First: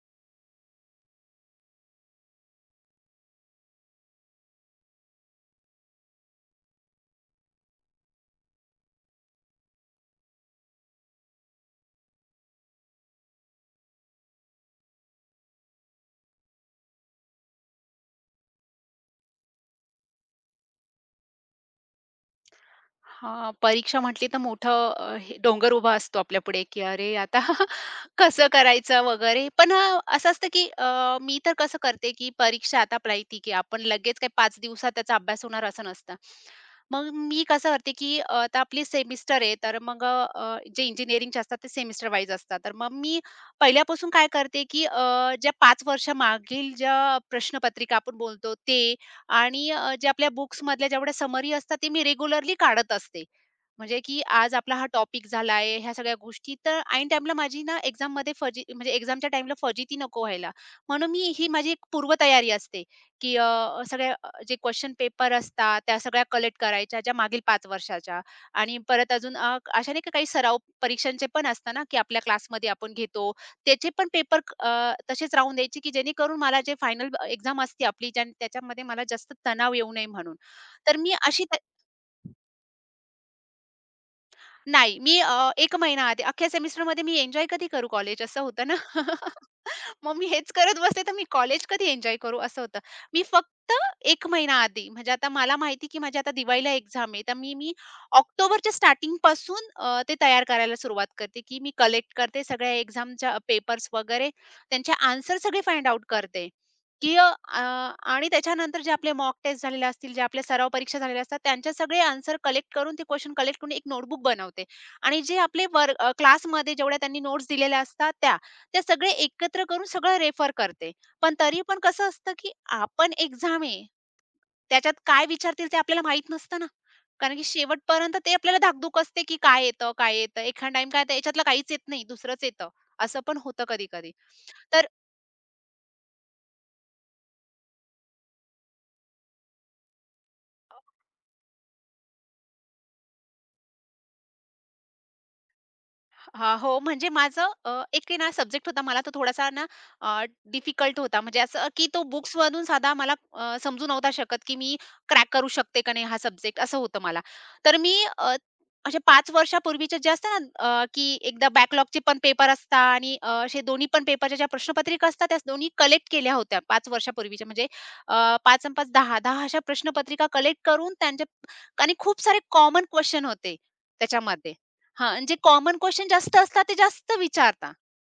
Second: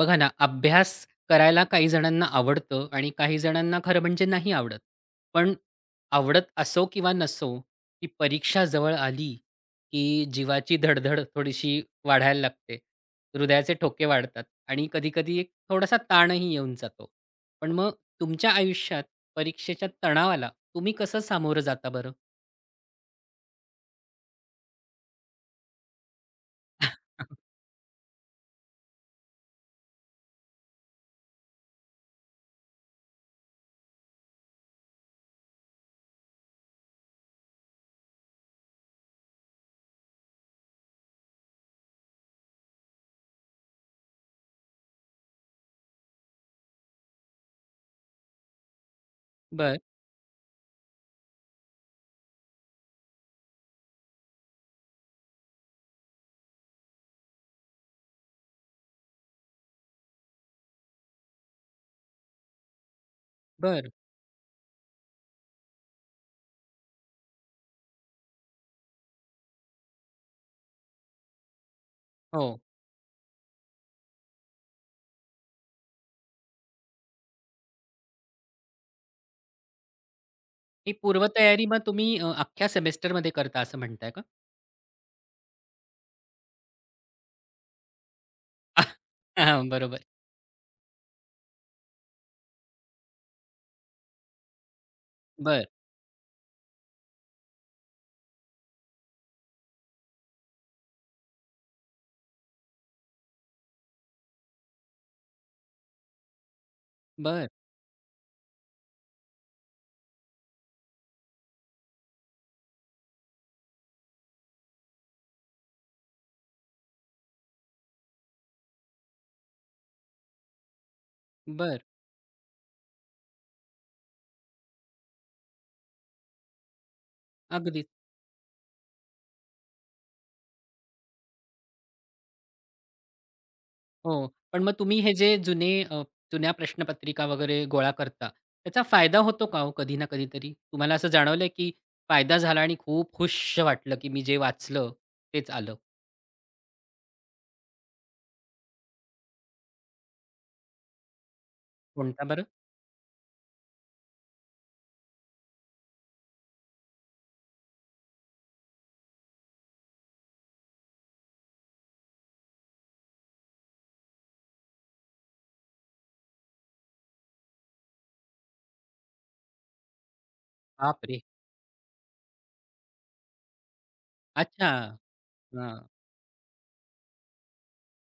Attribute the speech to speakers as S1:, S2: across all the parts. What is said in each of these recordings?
S1: बघा ना, अभ्यास करायला काही जणांना आवडतं आणि काही जणांना खरं म्हणजे नाही आवडत. पण आवडत असो किंवा नसो, ती परीक्षा जवळ आली, की जीवाची धडधड थोडीशी वाढायला लागते. हृदयाचे ठोके वाढतात आणि कधी-कधी एक थोडासा ताणही येऊन जातो. पण मग तुमच्या आयुष्यात परीक्षेच्या तणावाला तुम्ही कसं सामोरं जाता बरं?
S2: हां, परीक्षा म्हटली तर मोठं हे डोंगर उभा असतो आपल्यापुढे, की अरे आता कसं करायचं वगैरे. पण असं असतं की मी तर कसं करते, की परीक्षा आता आपल्या येते, की आपण लगेच काही 5 दिवसात त्याचा अभ्यास होणार असं नसतं. मग मी कसं करते, की आता आपली सेमिस्टर आहे, तर मग जे इंजिनिअरिंगचे असतात ते सेमिस्टर वाईज असतात. तर मग मी पहिल्यापासून काय करते, की ज्या 5 वर्षामागील ज्या प्रश्नपत्रिका आपण बोलतो ते आणि
S1: बरं,
S2: जे आपल्या बुक्समधल्या जेवढ्या समरी असतात, ते मी रेग्युलरली काढत असते. म्हणजे की आज आपला हा टॉपिक झाला ह्या सगळ्या गोष्टी तर ऐन टाईमला माझी ना एक्झाममध्ये फजी म्हणजे एक्झामच्या टाईमला फजिती नको व्हायला. म्हणून मी ही माझी एक पूर्वतयारी असते, की
S1: बरं.
S2: सगळ्या जे क्वेशन पेपर असतात, त्या सगळ्या कलेक्ट करायच्या, ज्या मागील 5 वर्षाच्या आणि परत अजून अशा नाही का काही सराव परीक्षांचे पण असतात ना, की आपल्या
S1: हो.
S2: क्लासमध्ये आपण घेतो. त्याचे पण पेपर तसेच राहून द्यायचे, की जेणेकरून मला जे फायनल एक्झाम असते आपली ज्या त्याच्यामध्ये मला जास्त तणाव येऊ नये म्हणून.
S1: ही
S2: तर मी अशी त
S1: पूर्वतयारी मग तुम्ही अख्ख्या सेमेस्टरमध्ये करता असं म्हणताय का?
S2: नाही. मी 1 महिना आधी अख्ख्या सेमेस्टरमध्ये मी एन्जॉय कधी करू कॉलेज असं होतं ना.
S1: हां, बरोबर.
S2: मग मी हेच करत बसले तर मी कॉलेज कधी एन्जॉय करू असं होतं. मी फक्त 1 महिना आधी म्हणजे आता मला
S1: बर,
S2: माहिती की माझी आता दिवाळीला एक्झाम आहे. तर मी मी ऑक्टोबरच्या स्टार्टिंगपासून ते तयार करायला सुरुवात करते की मी कलेक्ट करते सगळ्या एक्झामच्या पेपर्स वगैरे त्यांचे आन्सर सगळे फाइंड आउट करते. की
S1: बर,
S2: आणि त्याच्यानंतर जे आपले मॉक टेस्ट झालेले असतील, जे आपल्या सराव परीक्षा झालेल्या असतात, त्यांचे सगळे आन्सर कलेक्ट करून ते क्वेशन कलेक्ट करून एक नोटबुक बनवते आणि जे आपले क्लासमध्ये जेवढ्या त्यांनी नोट्स दिलेल्या असतात त्या, त्या सगळे एकत्र करून सगळं रेफर करते. पण तरी पण
S1: बरं.
S2: कसं असतं, की आपण एक्झाम आहे, त्याच्यात काय विचारतील ते आपल्याला माहीत नसतं ना. कारण की
S1: अगदीच.
S2: शेवटपर्यंत ते आपल्याला धाकधूक असते, की काय येतं, काय येतं? एखाद टाईम काय येतं, याच्यातलं काहीच येत नाही, दुसरंच येतं. असं पण होतं कधी-कधी.
S1: हो. पण मग
S2: तर
S1: तुम्ही हे जे जुने जुन्या प्रश्नपत्रिका वगैरे गोळा करता, त्याचा फायदा होतो का हो कधी ना कधीतरी? तुम्हाला असं जाणवलंय की फायदा झाला आणि खूप खुश वाटलं की मी जे वाचलं तेच आलं?
S2: हा, हो. म्हणजे माझं एक आहे ना सब्जेक्ट होता मला तो थोडासा ना डिफिकल्ट होता. म्हणजे असं की तो
S1: कोणता बरं?
S2: बुक्समधून साधा मला समजू नव्हता शकत की मी क्रॅक करू शकते का नाही हा सब्जेक्ट असं होतं मला. तर मी असे 5 वर्षापूर्वीचे जे असतात ना की एकदा बॅकलॉगचे पण पेपर असतात आणि असे दोन्ही पण पेपरच्या ज्या प्रश्नपत्रिका असतात त्या दोन्ही कलेक्ट केल्या होत्या 5 वर्षापूर्वीच्या. म्हणजे 5 अन् 5 10, 10 अशा प्रश्नपत्रिका कलेक्ट करून
S1: बापरे!
S2: त्यांचे आणि खूप सारे कॉमन क्वेशन होते त्याच्यामध्ये.
S1: अच्छा.
S2: हां, म्हणजे कॉमन
S1: हां.
S2: क्वेशन जास्त असतात ते जास्त विचारता.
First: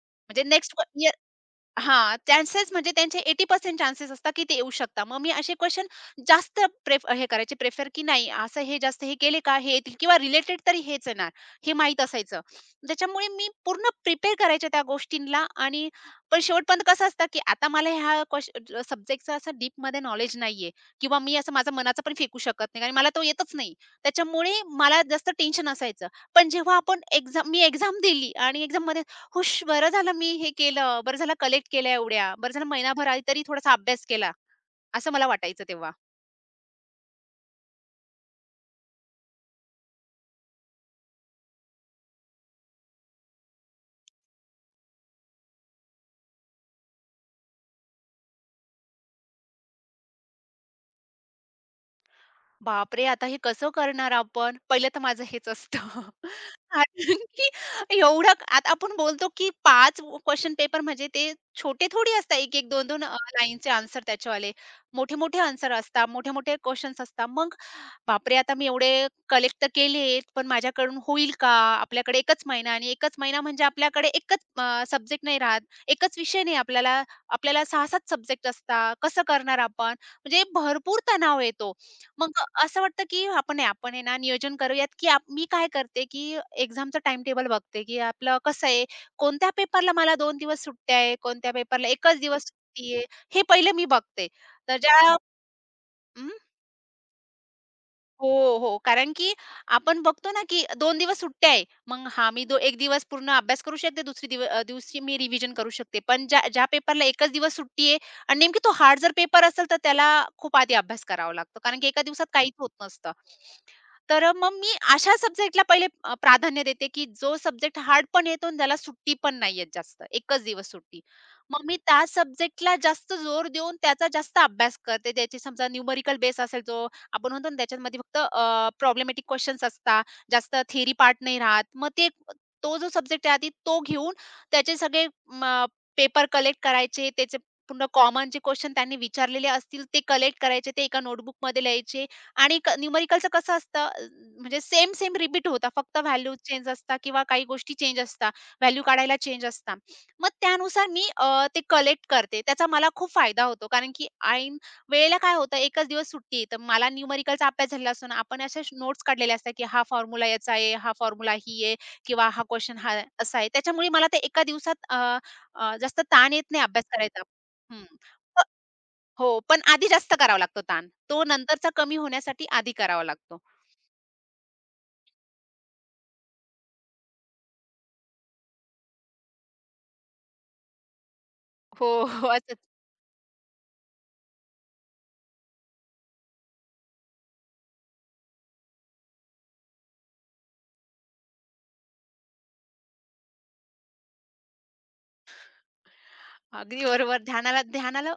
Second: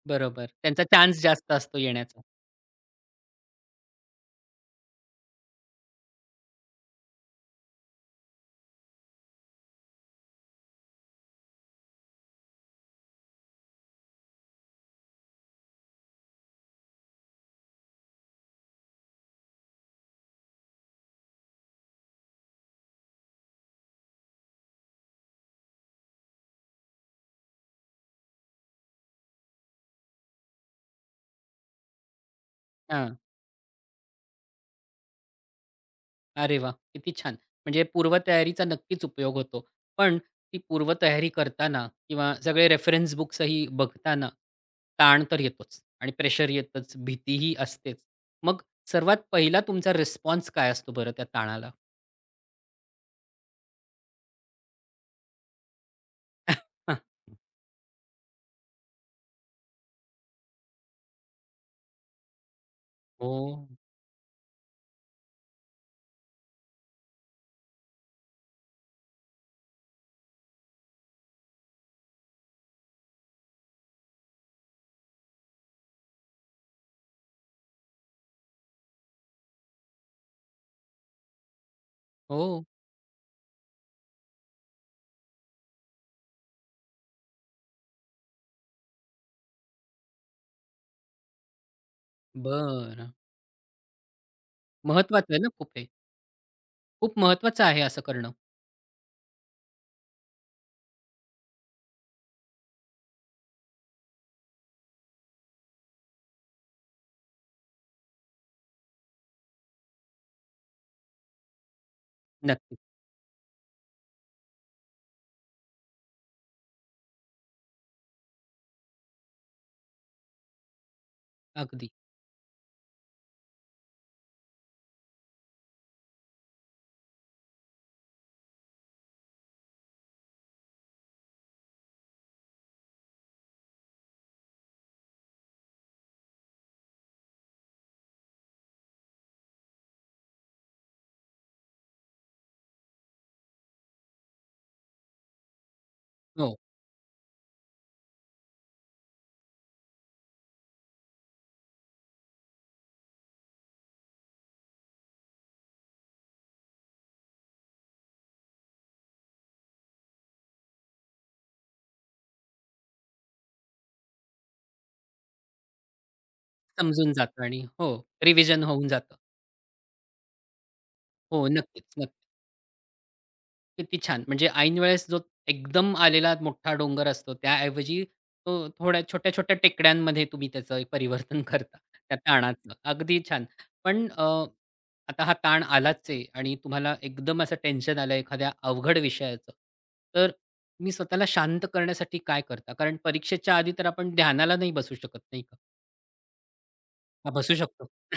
S2: म्हणजे
S1: बरोबर.
S2: नेक्स्ट क्व
S1: त्यांचा
S2: ये
S1: चान्स जास्त असतो
S2: हां,
S1: येण्याचा.
S2: चान्सेस म्हणजे त्यांचे 80% चान्सेस असतात, की ते येऊ शकतात. मग मी असे क्वेशन जास्त प्रेफर, की नाही असं हे जास्त हे केले का हे येतील किंवा रिलेटेड तरी हेच येणार हे माहीत असायचं. त्याच्यामुळे मी पूर्ण प्रिपेअर करायचे त्या गोष्टींना आणि पण शेवटपर्यंत कसं असतं, की आता मला ह्या सब्जेक्टचं असं डीपमध्ये नॉलेज नाहीये किंवा मी असं माझा मनाचा पण फेकू शकत नाही आणि मला तो येतच नाही. त्याच्यामुळे मला जास्त टेन्शन असायचं. पण जेव्हा आपण मी एक्झाम दिली आणि एक्झाममध्ये हुश! बरं झालं मी हे केलं, बरं झालं कलेक्ट केल्या एवढ्या, बरं झालं महिनाभर आधी तरी थोडासा अभ्यास केला, असं मला वाटायचं तेव्हा.
S1: अरे वाह! किती छान. म्हणजे पूर्वतयारीचा नक्कीच उपयोग होतो. पण ती पूर्वतयारी करताना किंवा सगळे रेफरन्स बुक्सही बघताना ताण तर येतोच आणि प्रेशर येतंच, भीतीही असतेच. मग सर्वात पहिला तुमचा रिस्पॉन्स काय असतो बरं त्या ताणाला?
S2: बापरे! आता हे कसं करणार आपण? पहिलं तर माझं हेच असतं. कारण की आता आपण बोलतो की पाच क्वेश्चन पेपर म्हणजे ते छोटे थोडी असतात. 1-1, 2-2
S1: हो.
S2: लाईनचे आन्सर त्याच्यावाले. मोठे-मोठे आन्सर असतात, मोठे-मोठे क्वेशन्स असतात. मग बापरे! आता मी एवढे कलेक्ट तर केलेत, पण माझ्याकडून होईल का? आपल्याकडे 1च महिना आणि 1च महिना म्हणजे आपल्याकडे 1च सब्जेक्ट नाही राहत, 1च विषय नाही आपल्याला, आपल्याला 6-7 सब्जेक्ट असतात. कसं करणार आपण? म्हणजे भरपूर तणाव येतो. मग
S1: हो.
S2: असं वाटतं, की आपण आहे ना नियोजन करूयात, की मी काय करते, की एक्झामचं टाईमटेबल बघते, की आपलं कसं आहे, कोणत्या पेपरला मला 2 दिवस सुट्ट्या आहे, कोणत्या पेपरला 1च दिवस सुट्टी आहे,
S1: बरं.
S2: हे पहिलं मी बघते. तर ज्या
S1: महत्वाचं आहे ना खूप हे.
S2: हं.
S1: खूप महत्वाचं आहे असं
S2: हो,
S1: करणं.
S2: हो. कारण की आपण बघतो ना, की दोन दिवस सुट्ट्या आहे. मग हा मी दो एक दिवस पूर्ण अभ्यास करू शकते. दिवशी मी रिव्हिजन करू शकते. पण ज्या ज्या पेपरला एकच दिवस सुट्टी आहे आणि नेमकी तो हार्ड जर पेपर असेल, तर त्याला खूप आधी अभ्यास करावा लागतो. कारण की एका दिवसात काहीच होत
S1: नक्कीच.
S2: नसतं. तर मग मी अशा सब्जेक्टला पहिले प्राधान्य देते, की जो सब्जेक्ट हार्ड पण येतो आणि त्याला सुट्टी पण नाहीये जास्त. एकच दिवस सुट्टी. मग मी
S1: अगदी.
S2: त्या सब्जेक्टला जास्त जोर देऊन त्याचा जास्त अभ्यास करते. त्याची समजा न्यूमेरिकल बेस असेल, जो आपण म्हणतो ना त्याच्यामध्ये फक्त प्रॉब्लेमॅटिक क्वेशन्स असतात. जास्त थिअरी पार्ट नाही राहत. मग ते तो जो सब्जेक्ट आहे आधी तो घेऊन त्याचे सगळे पेपर कलेक्ट करायचे. त्याचे पूर्ण कॉमन जे क्वेशन त्यांनी विचारलेले असतील ते कलेक्ट करायचे. ते एका नोटबुकमध्ये लिहायचे आणि कसं असतं, म्हणजे सेम रिपीट होतं. फक्त व्हॅल्यूज
S1: हो.
S2: चेंज असतात किंवा काही गोष्टी चेंज असतात. व्हॅल्यू काढायला चेंज असतात. मग त्यानुसार मी ते कलेक्ट करते. त्याचा मला खूप फायदा होतो कारण की वेळेला काय होतं, एकच दिवस सुट्टी आहे. तर मला न्यूमेरिकलचा अभ्यास झालेला असतो ना, आपण अशा नोट्स काढलेल्या असतात, की हा फॉर्म्युला याचा आहे, हा फॉर्म्युला ही आहे किंवा हा क्वेशन हा असा आहे. त्याच्यामुळे मला ते एका दिवसात अ, अ, जास्त ताण येत नाही अभ्यास
S1: समजून
S2: करायचा.
S1: जातं आणि
S2: हं.
S1: हो,
S2: प
S1: रिव्हिजन होऊन जातं.
S2: हो, पण आधी जास्त करावा लागतो ताण. तो
S1: हो,
S2: नंतरचा
S1: नक्कीच,
S2: कमी
S1: नक्कीच.
S2: होण्यासाठी आधी करावा लागतो.
S1: किती छान! म्हणजे ऐन वेळेस जो एकदम आलेला मोठा डोंगर असतो, त्याऐवजी तो थोड्या छोट्या-छोट्या टेकड्यांमध्ये तुम्ही त्याचं एक परिवर्तन करता,
S2: हो,
S1: त्या
S2: हो. असं
S1: ताणाचं. अगदी छान. पण आता हा ताण आलाच आहे आणि तुम्हाला एकदम असं टेन्शन आलं एखाद्या अवघड विषयाचं, तर तुम्ही स्वतःला शांत करण्यासाठी काय करता? कारण परीक्षेच्या आधी तर आपण ध्यानाला नाही बसू शकत, नाही का?
S2: अगदी बरोबर.
S1: हां, बसू
S2: ध्यानाला
S1: शकतो.
S2: ध्यानाला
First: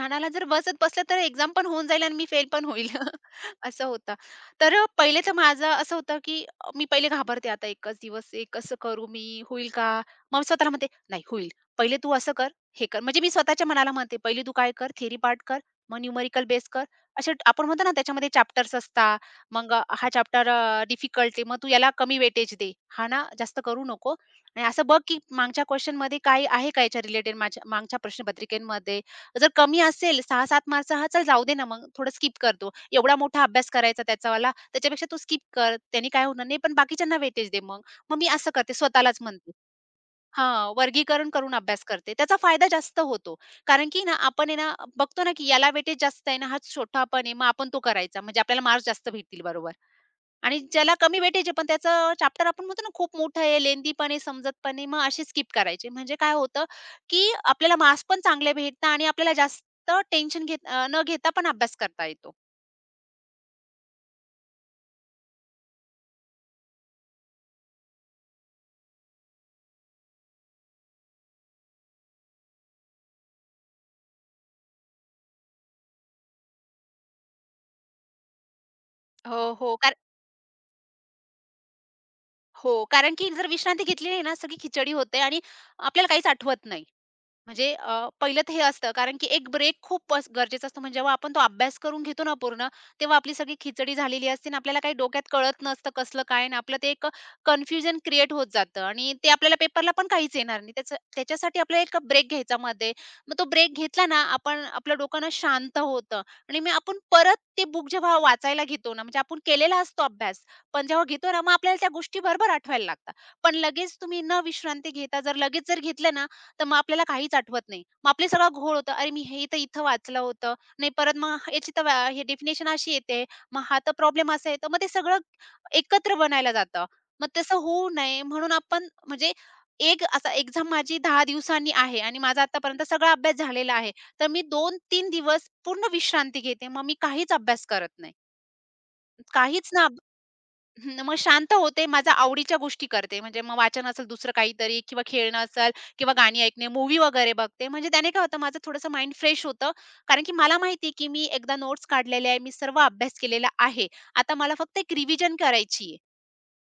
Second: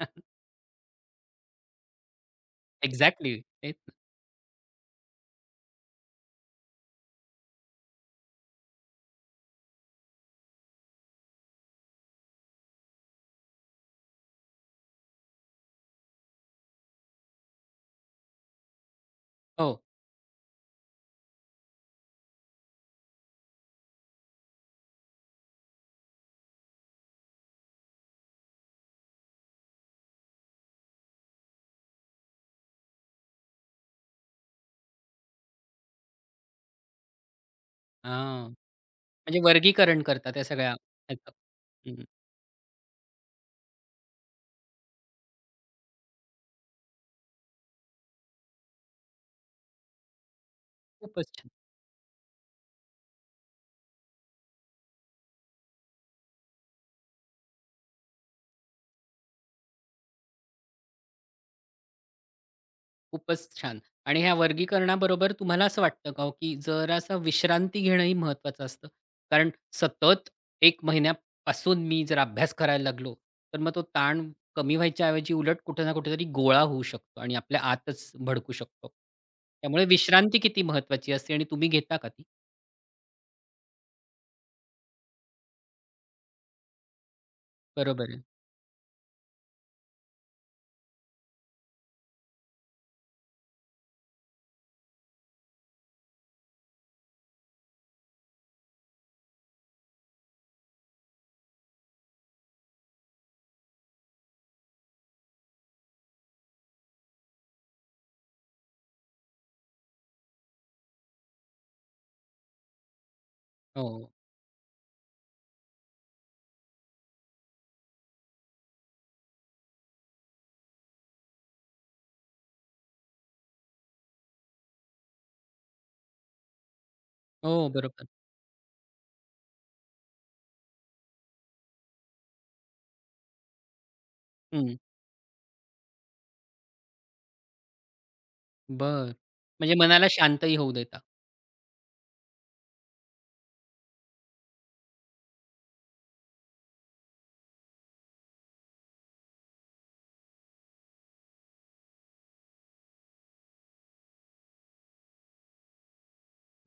S2: जर बसलं तर एक्झाम पण होऊन जाईल आणि मी फेल पण होईल.
S1: एक्झॅक्टली.
S2: असं होतं. तर पहिले तर माझं असं होतं, की मी पहिले घाबरते आता एकच दिवस एक कसं करू मी? होईल का? मग स्वतःला म्हणते, "नाही होईल. पहिले तू असं कर, हे कर." म्हणजे मी स्वतःच्या मनाला म्हणते, "पहिले तू काय कर? थेअरी पार्ट कर, मग न्यूमेरिकल बेस कर." असे आपण म्हणतो ना त्याच्यामध्ये चॅप्टर्स असतात. मग
S1: हो.
S2: हा चॅप्टर डिफिकल्ट आहे. मग तू याला कमी वेटेज दे. हा ना जास्त करू नको. नाही असं बघ, की मागच्या क्वेशनमध्ये काही आहे का याच्या रिलेटेड माझ्या मागच्या प्रश्नपत्रिकेमध्ये? जर कमी असेल 6-7 मार्क हा चल जाऊ दे ना मग थोडं स्किप करतो. एवढा मोठा अभ्यास करायचा त्याचावाला, त्याच्यापेक्षा तू स्किप कर. त्याने काय होणार नाही, पण बाकीच्यांना वेटेज दे मग. मग मी
S1: हां.
S2: असं करते स्वतःलाच
S1: म्हणजे
S2: म्हणते.
S1: वर्गीकरण करता त्या
S2: हां,
S1: सगळ्या
S2: वर्गीकरण
S1: ह्याचं.
S2: करून अभ्यास करते. त्याचा फायदा जास्त होतो. कारण की ना आपण आहे ना बघतो ना, की याला वेटेज जास्त आहे ना, हा छोटा पण आहे, मग आपण तो करायचा. म्हणजे आपल्याला मार्क्स जास्त भेटतील बरोबर. आणि ज्याला कमी
S1: खूपच छान,
S2: भेटायचे पण त्याचं चॅप्टर आपण म्हणतो ना खूप मोठं आहे, लेंदीपणे, समजतपणे मग असे स्किप करायचे. म्हणजे काय होतं, की आपल्याला मार्क्स पण चांगले भेटतात आणि आपल्याला जास्त टेन्शन न घेता पण अभ्यास करता येतो.
S1: खूपच छान. आणि ह्या वर्गीकरणाबरोबर तुम्हाला असं वाटतं का हो, की जरासा विश्रांती घेणंही महत्त्वाचं असतं? कारण सतत 1 महिन्यापासून मी जर अभ्यास करायला लागलो, तर मग तो ताण कमी व्हायच्या ऐवजी उलट कुठे ना कुठेतरी गोळा होऊ शकतो आणि आपल्या आतच भडकू शकतो.
S2: हो, हो.
S1: त्यामुळे विश्रांती किती महत्त्वाची असते आणि तुम्ही घेता का ती?
S2: हो, कारण की जर विश्रांती घेतली नाही ना, सगळी खिचडी होते आणि आपल्याला काहीच आठवत नाही. म्हणजे
S1: बरोबर आहे.
S2: पहिलं तर हे असतं कारण की एक ब्रेक खूप अस गरजेचा असतो. म्हणजे जेव्हा आपण तो अभ्यास करून घेतो ना पूर्ण, तेव्हा आपली सगळी खिचडी झालेली असते आणि आपल्याला काही डोक्यात कळत नसतं कसलं काय आणि आपलं ते एक कन्फ्युजन क्रिएट होत जातं आणि ते आपल्याला पेपरला पण काहीच येणार नाही. त्याचं त्याच्यासाठी आपल्याला एक ब्रेक घ्यायचा मध्ये. मग तो ब्रेक घेतला ना आपण आपलं डोकं ना शांत होतं आणि मग आपण परत ते बुक जेव्हा वाचायला घेतो ना, म्हणजे आपण केलेला असतो अभ्यास, पण जेव्हा घेतो ना मग आपल्याला त्या गोष्टी बरोबर आठवायला लागतात. पण लगेच
S1: हो,
S2: तुम्ही न विश्रांती घेता जर लगेच जर घेतलं ना, तर मग आपल्याला काहीच आठवत नाही. मग आपले सगळं घोळ होतं. अरे, मी हे तर इथं वाचलं होतं. नाही परत मग ह- याची तर व्या हे डेफिनेशन अशी येते. मग हा तर प्रॉब्लेम असा येतो. मग ते सगळं एकत्र बनायला जातं. मग तसं
S1: हो,
S2: होऊ
S1: बरोबर.
S2: नये म्हणून आपण म्हणजे एक असा एक्झाम माझी 10 दिवसांनी आहे आणि माझा आतापर्यंत सगळा अभ्यास झालेला आहे. तर मी
S1: हं,
S2: 2-3 दिवस पूर्ण विश्रांती घेते. मग मी काहीच अभ्यास करत नाही.
S1: बरं.
S2: काहीच
S1: म्हणजे
S2: ना
S1: मनाला शांतही होऊ देता.
S2: हं, मग शांत होते. माझ्या आवडीच्या गोष्टी करते. म्हणजे मग वाचन असेल दुसरं काहीतरी किंवा खेळणं असेल किंवा गाणी ऐकणे, मूव्ही वगैरे बघते. म्हणजे त्याने काय होतं माझं थोडंसं माइंड फ्रेश होतं. कारण की मला माहिती की मी एकदा नोट्स काढलेले आहे. मी सर्व अभ्यास केलेला आहे. आता मला फक्त एक रिव्हिजन करायची आहे.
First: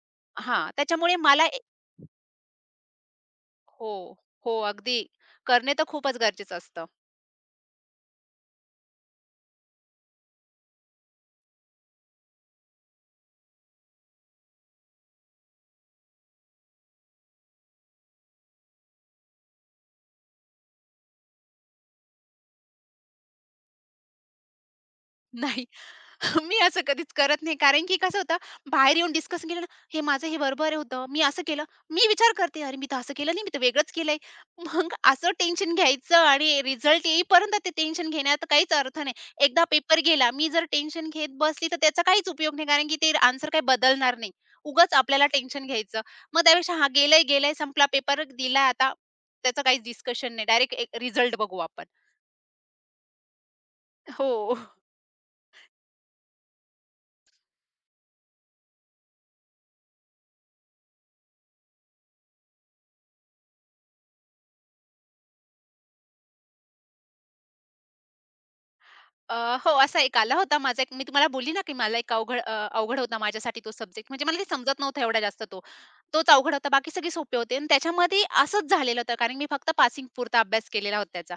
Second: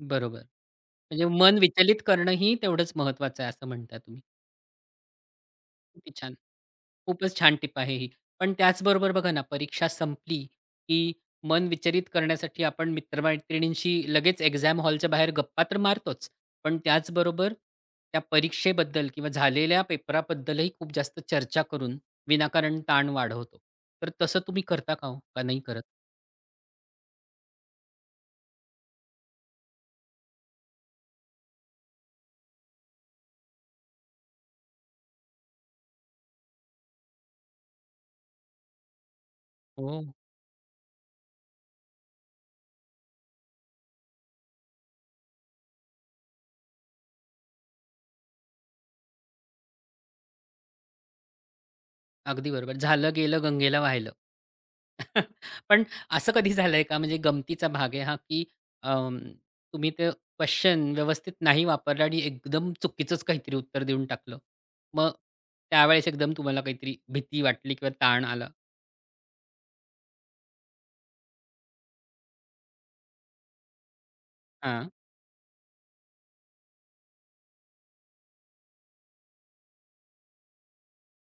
S1: बरोबर.
S2: हां, त्याच्यामुळे
S1: म्हणजे
S2: मला ए
S1: मन विचलित करणंही तेवढंच महत्त्वाचं आहे असं
S2: हो,
S1: म्हणताय तुम्ही.
S2: हो. अगदी करणे तर
S1: किती
S2: खूपच
S1: छान!
S2: गरजेचं असतं.
S1: खूपच छान टिप आहे ही. पण त्याचबरोबर बघा ना, परीक्षा संपली, की मन विचलित करण्यासाठी आपण मित्र-मैत्रिणींशी लगेच एक्झाम हॉलच्या बाहेर गप्पा तर मारतोच. पण त्याचबरोबर त्या परीक्षेबद्दल किंवा झालेल्या पेपराबद्दलही खूप जास्त चर्चा करून विनाकारण ताण वाढवतो. तर तसं तुम्ही करता का हो? का नाही
S2: नाही,
S1: करत?
S2: मी असं कधीच करत नाही. कारण की कसं होतं, बाहेर येऊन डिस्कशन केलं ना, "हे माझं हे बरोबर होतं. मी असं केलं." मी विचार करते, "अरे, मी तर असं केलं नाही. मी तर वेगळंच केलंय." मग असं टेन्शन घ्यायचं आणि रिझल्ट येईपर्यंत ते टेन्शन घेण्यात काहीच अर्थ नाही. एकदा
S1: हो.
S2: पेपर गेला, मी जर टेन्शन घेत बसली, तर त्याचा काहीच उपयोग नाही. कारण की ते आन्सर काही बदलणार नाही. उगाच आपल्याला टेन्शन घ्यायचं. मग त्यापेक्षा, "हां, गेलंय, गेलंय. संपला पेपर. दिलाय आता. त्याचं काहीच डिस्कशन नाही. डायरेक्ट एक रिझल्ट बघू आपण."
S1: अगदी बरोबर. झालं गेलं गंगेला वाहिलं.
S2: हो.
S1: पण असं कधी झालंय का म्हणजे गमतीचा भाग आहे हा, की अं, तुम्ही ते क्वेशन व्यवस्थित नाही वापरलं आणि एकदम चुकीचंच काहीतरी उत्तर देऊन टाकलं? मग त्यावेळेस एकदम तुम्हाला काहीतरी भीती वाटली किंवा ताण आला?
S2: अ, हो, असा एक आला होता माझा एक मी तुम्हाला बोलली ना, की मला एक अवघड अवघड होता माझ्यासाठी तो सब्जेक्ट. म्हणजे मला ते समजत
S1: हां.
S2: नव्हता एवढा जास्त तो. तोच अवघड होता, बाकी सगळे सोपे होते आणि त्याच्यामध्ये असंच झालेलं होतं, कारण मी फक्त पासिंग पुरता अभ्यास केलेला होता त्याचा.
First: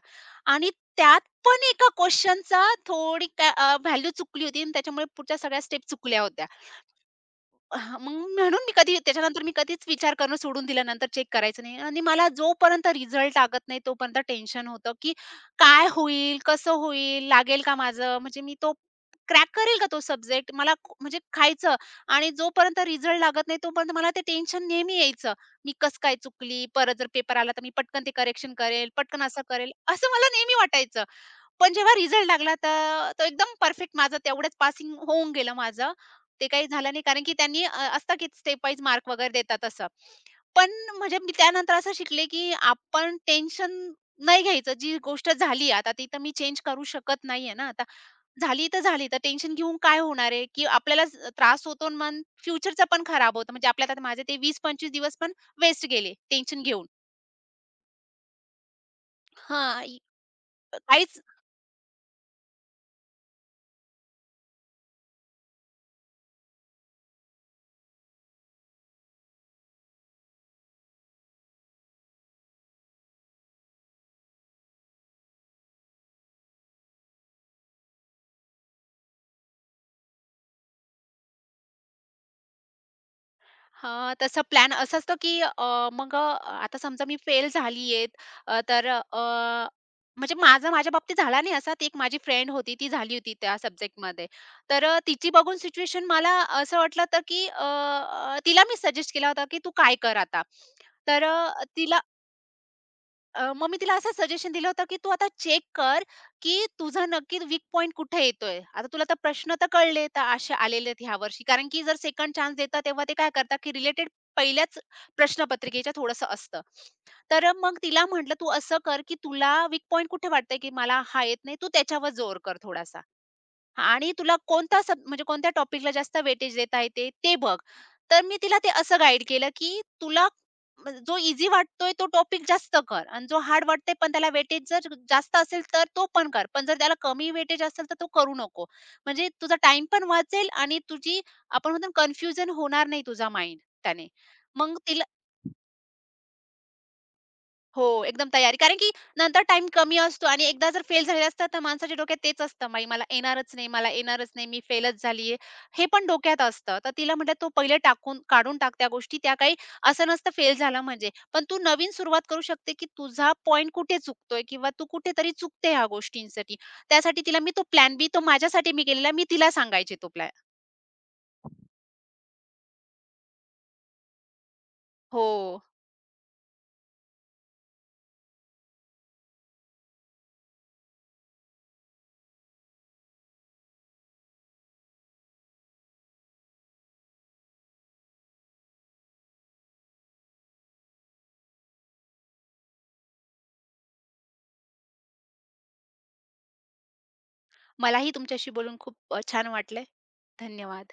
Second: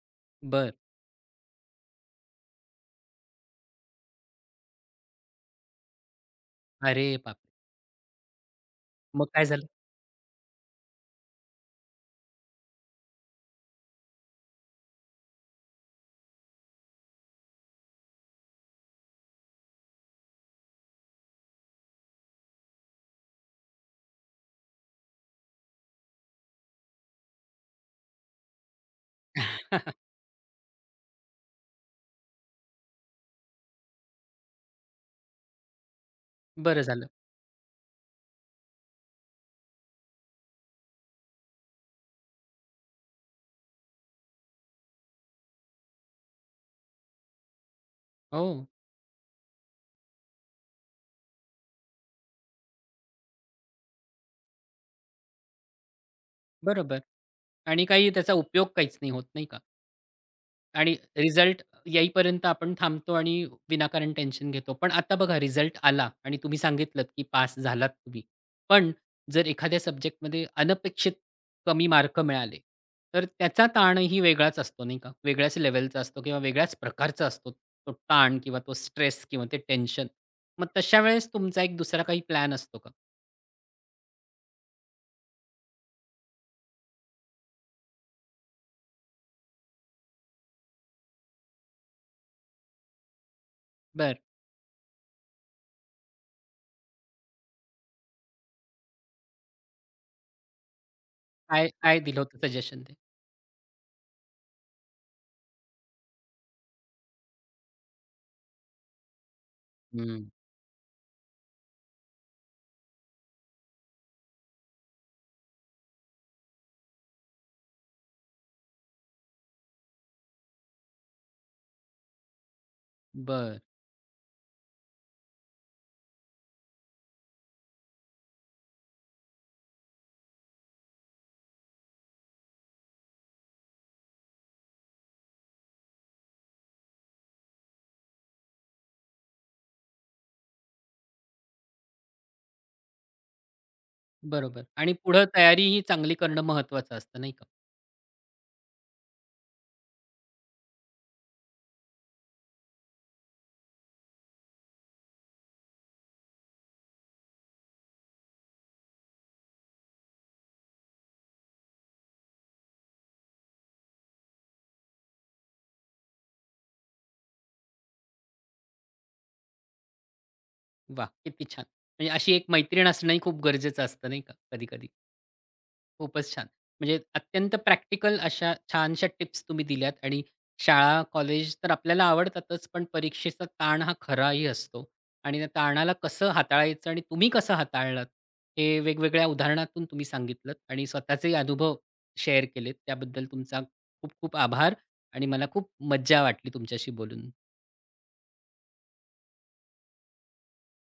S2: आणि
S1: बरं.
S2: त्यात पण एका क्वेशनचा थोडी व्हॅल्यू चुकली होती आणि त्याच्यामुळे पुढच्या सगळ्या स्टेप चुकल्या होत्या.
S1: अरे बापरे!
S2: हां, मग म्हणून मी कधी
S1: मग
S2: त्याच्यानंतर
S1: काय
S2: मी
S1: झालं?
S2: कधीच विचार करणं सोडून दिल्यानंतर चेक करायचं नाही आणि मला जोपर्यंत रिझल्ट लागत नाही तोपर्यंत टेन्शन होतं, की काय होईल? कसं होईल? लागेल का माझं? म्हणजे मी तो क्रॅक करेल का तो सब्जेक्ट? म्हणजे खायचं आणि जोपर्यंत रिझल्ट लागत नाही तोपर्यंत मला ते टेन्शन नेहमी यायचं. मी कसं काय चुकली? परत जर पेपर आला तर मी पटकन ते करेक्शन करेल, पटकन असं करेल, असं मला नेहमी वाटायचं. पण जेव्हा रिझल्ट लागला तर तो एकदम परफेक्ट माझा तेवढंच पासिंग होऊन गेलं माझं. ते काही
S1: बरं
S2: झालं नाही
S1: झालं.
S2: कारण की त्यांनी असतं की स्टेप वाईज मार्क वगैरे देतात असं. पण म्हणजे मी त्यानंतर असं शिकले की आपण टेन्शन नाही घ्यायचं. जी गोष्ट झाली आता ती तर मी चेंज करू शकत नाहीये ना आता.
S1: हो,
S2: झाली तर टेन्शन घेऊन काय होणार आहे, की आपल्यालाच त्रास होतो आणि मग फ्युचरचं पण खराब होतं. म्हणजे आपल्याला आता माझे ते 20-25 दिवस पण वेस्ट गेले टेन्शन घेऊन.
S1: बरोबर. आणि काही त्याचा उपयोग काहीच नाही होत, नाही
S2: हां,
S1: आणि
S2: काहीच.
S1: रिझल्ट येईपर्यंत आपण थांबतो आणि विनाकारण टेन्शन घेतो. पण आता बघा रिझल्ट आला आणि तुम्ही सांगितलत, की पास झालात तुम्ही. पण जर एखाद्या सब्जेक्टमध्ये अनपेक्षित कमी मार्क मिळाले, तर त्याचा ताणही वेगळाच असतो नाही का? वेगळ्याच लेव्हलचा असतो किंवा वेगळ्याच प्रकारचा असतो तो ताण किंवा तो स्ट्रेस किंवा ते टेन्शन. मग तशा वेळेस तुमचा एक दुसरा काही प्लॅन असतो का?
S2: हां, तसा प्लॅन असा असतो, की आता समजा मी फेल झालीये. अ, तर अ, म्हणजे माझ्या बाबतीत झाला नाही असा. ती एक माझी फ्रेंड होती, ती झाली होती त्या
S1: बरं.
S2: सब्जेक्टमध्ये. तिची बघून सिच्युएशन मला असं वाटलं होतं, की अ, अ, तिला मी सजेस्ट केला होता, की "तू काय कर आता?" तर अ,
S1: काय
S2: तिला
S1: काय दिलं होतं सजेशन ते?
S2: अ, मग मी तिला असं सजेशन दिलं होतं, की "तू आता चेक कर, की तुझा नक्की वीक पॉइंट कुठे येतोय? आता तुला तर प्रश्न तर कळले, तर
S1: हं.
S2: असे आलेले आहेत ह्यावर्षी." कारण की जर सेकंड चान्स देतात, तेव्हा ते काय करतात, की रिलेटेड पहिल्याच प्रश्नपत्रिकेच्या थोडंसं असतं. तर मग तिला म्हटलं, "तू असं कर, की तुला वीक पॉइंट कुठे वाटतंय, की मला हा येत नाही, तू त्याच्यावर जोर कर थोडासा."
S1: बरं.
S2: आणि तुला कोणता सब म्हणजे कोणत्या टॉपिकला जास्त वेटेज देता येते ते बघ. तर मी तिला ते असं गाईड केलं, की तुला म्हणजे जो ईझी वाटतोय तो टॉपिक जास्त कर आणि जो हार्ड वाटतोय पण त्याला वेटेज जर जास्त असेल तर तो पण कर. पण जर त्याला कमी वेटेज असेल तर तो करू नको. म्हणजे तुझा टाईम पण वाचेल आणि तुझी आपण म्हणतो कन्फ्युजन होणार नाही तुझा माइंड त्याने.
S1: बरोबर
S2: मग
S1: आणि
S2: तिला
S1: पुढं तयारीही चांगली करणं महत्वाचं असतं नाही का?
S2: हो, एकदम तयारी. कारण की नंतर टाइम कमी असतो आणि एकदा जर फेल झालेलं असतं, तर माणसाच्या डोक्यात तेच असतं, "बाई, मला येणारच नाही, मला येणारच नाही, मी फेलच झालीये." हे पण डोक्यात असतं. तर तिला म्हटलं, "तू पहिले टाकून काढून टाक त्या गोष्टी. त्या काही असं नसतं फेल झाला म्हणजे. पण तू नवीन सुरुवात करू शकते, की तुझा पॉइंट कुठे चुकतोय किंवा तू कुठेतरी चुकते ह्या गोष्टींसाठी." त्यासाठी तिला मी तो प्लॅन बी, तो माझ्यासाठी मी केलेला, मी तिला सांगायची तो प्लॅन.
S1: वाह! किती छान. म्हणजे अशी एक मैत्रीण असणंही खूप गरजेचं असतं नाही का कधी-कधी.
S2: हो.
S1: खूपच छान. म्हणजे अत्यंत प्रॅक्टिकल अशा छानशा टिप्स तुम्ही दिल्यात आणि शाळा, कॉलेज तर आपल्याला आवडतातच, पण परीक्षेचा ताण हा खराही असतो आणि त्या ताणाला कसं हाताळायचं आणि तुम्ही कसं हाताळलात हे वेगवेगळ्या उदाहरणातून तुम्ही सांगितलत आणि स्वतःचेही अनुभव शेअर केलेत. त्याबद्दल तुमचा खूप खूप आभार आणि मला खूप मज्जा वाटली तुमच्याशी बोलून.
S2: मलाही तुमच्याशी बोलून खूप छान वाटलंय. धन्यवाद.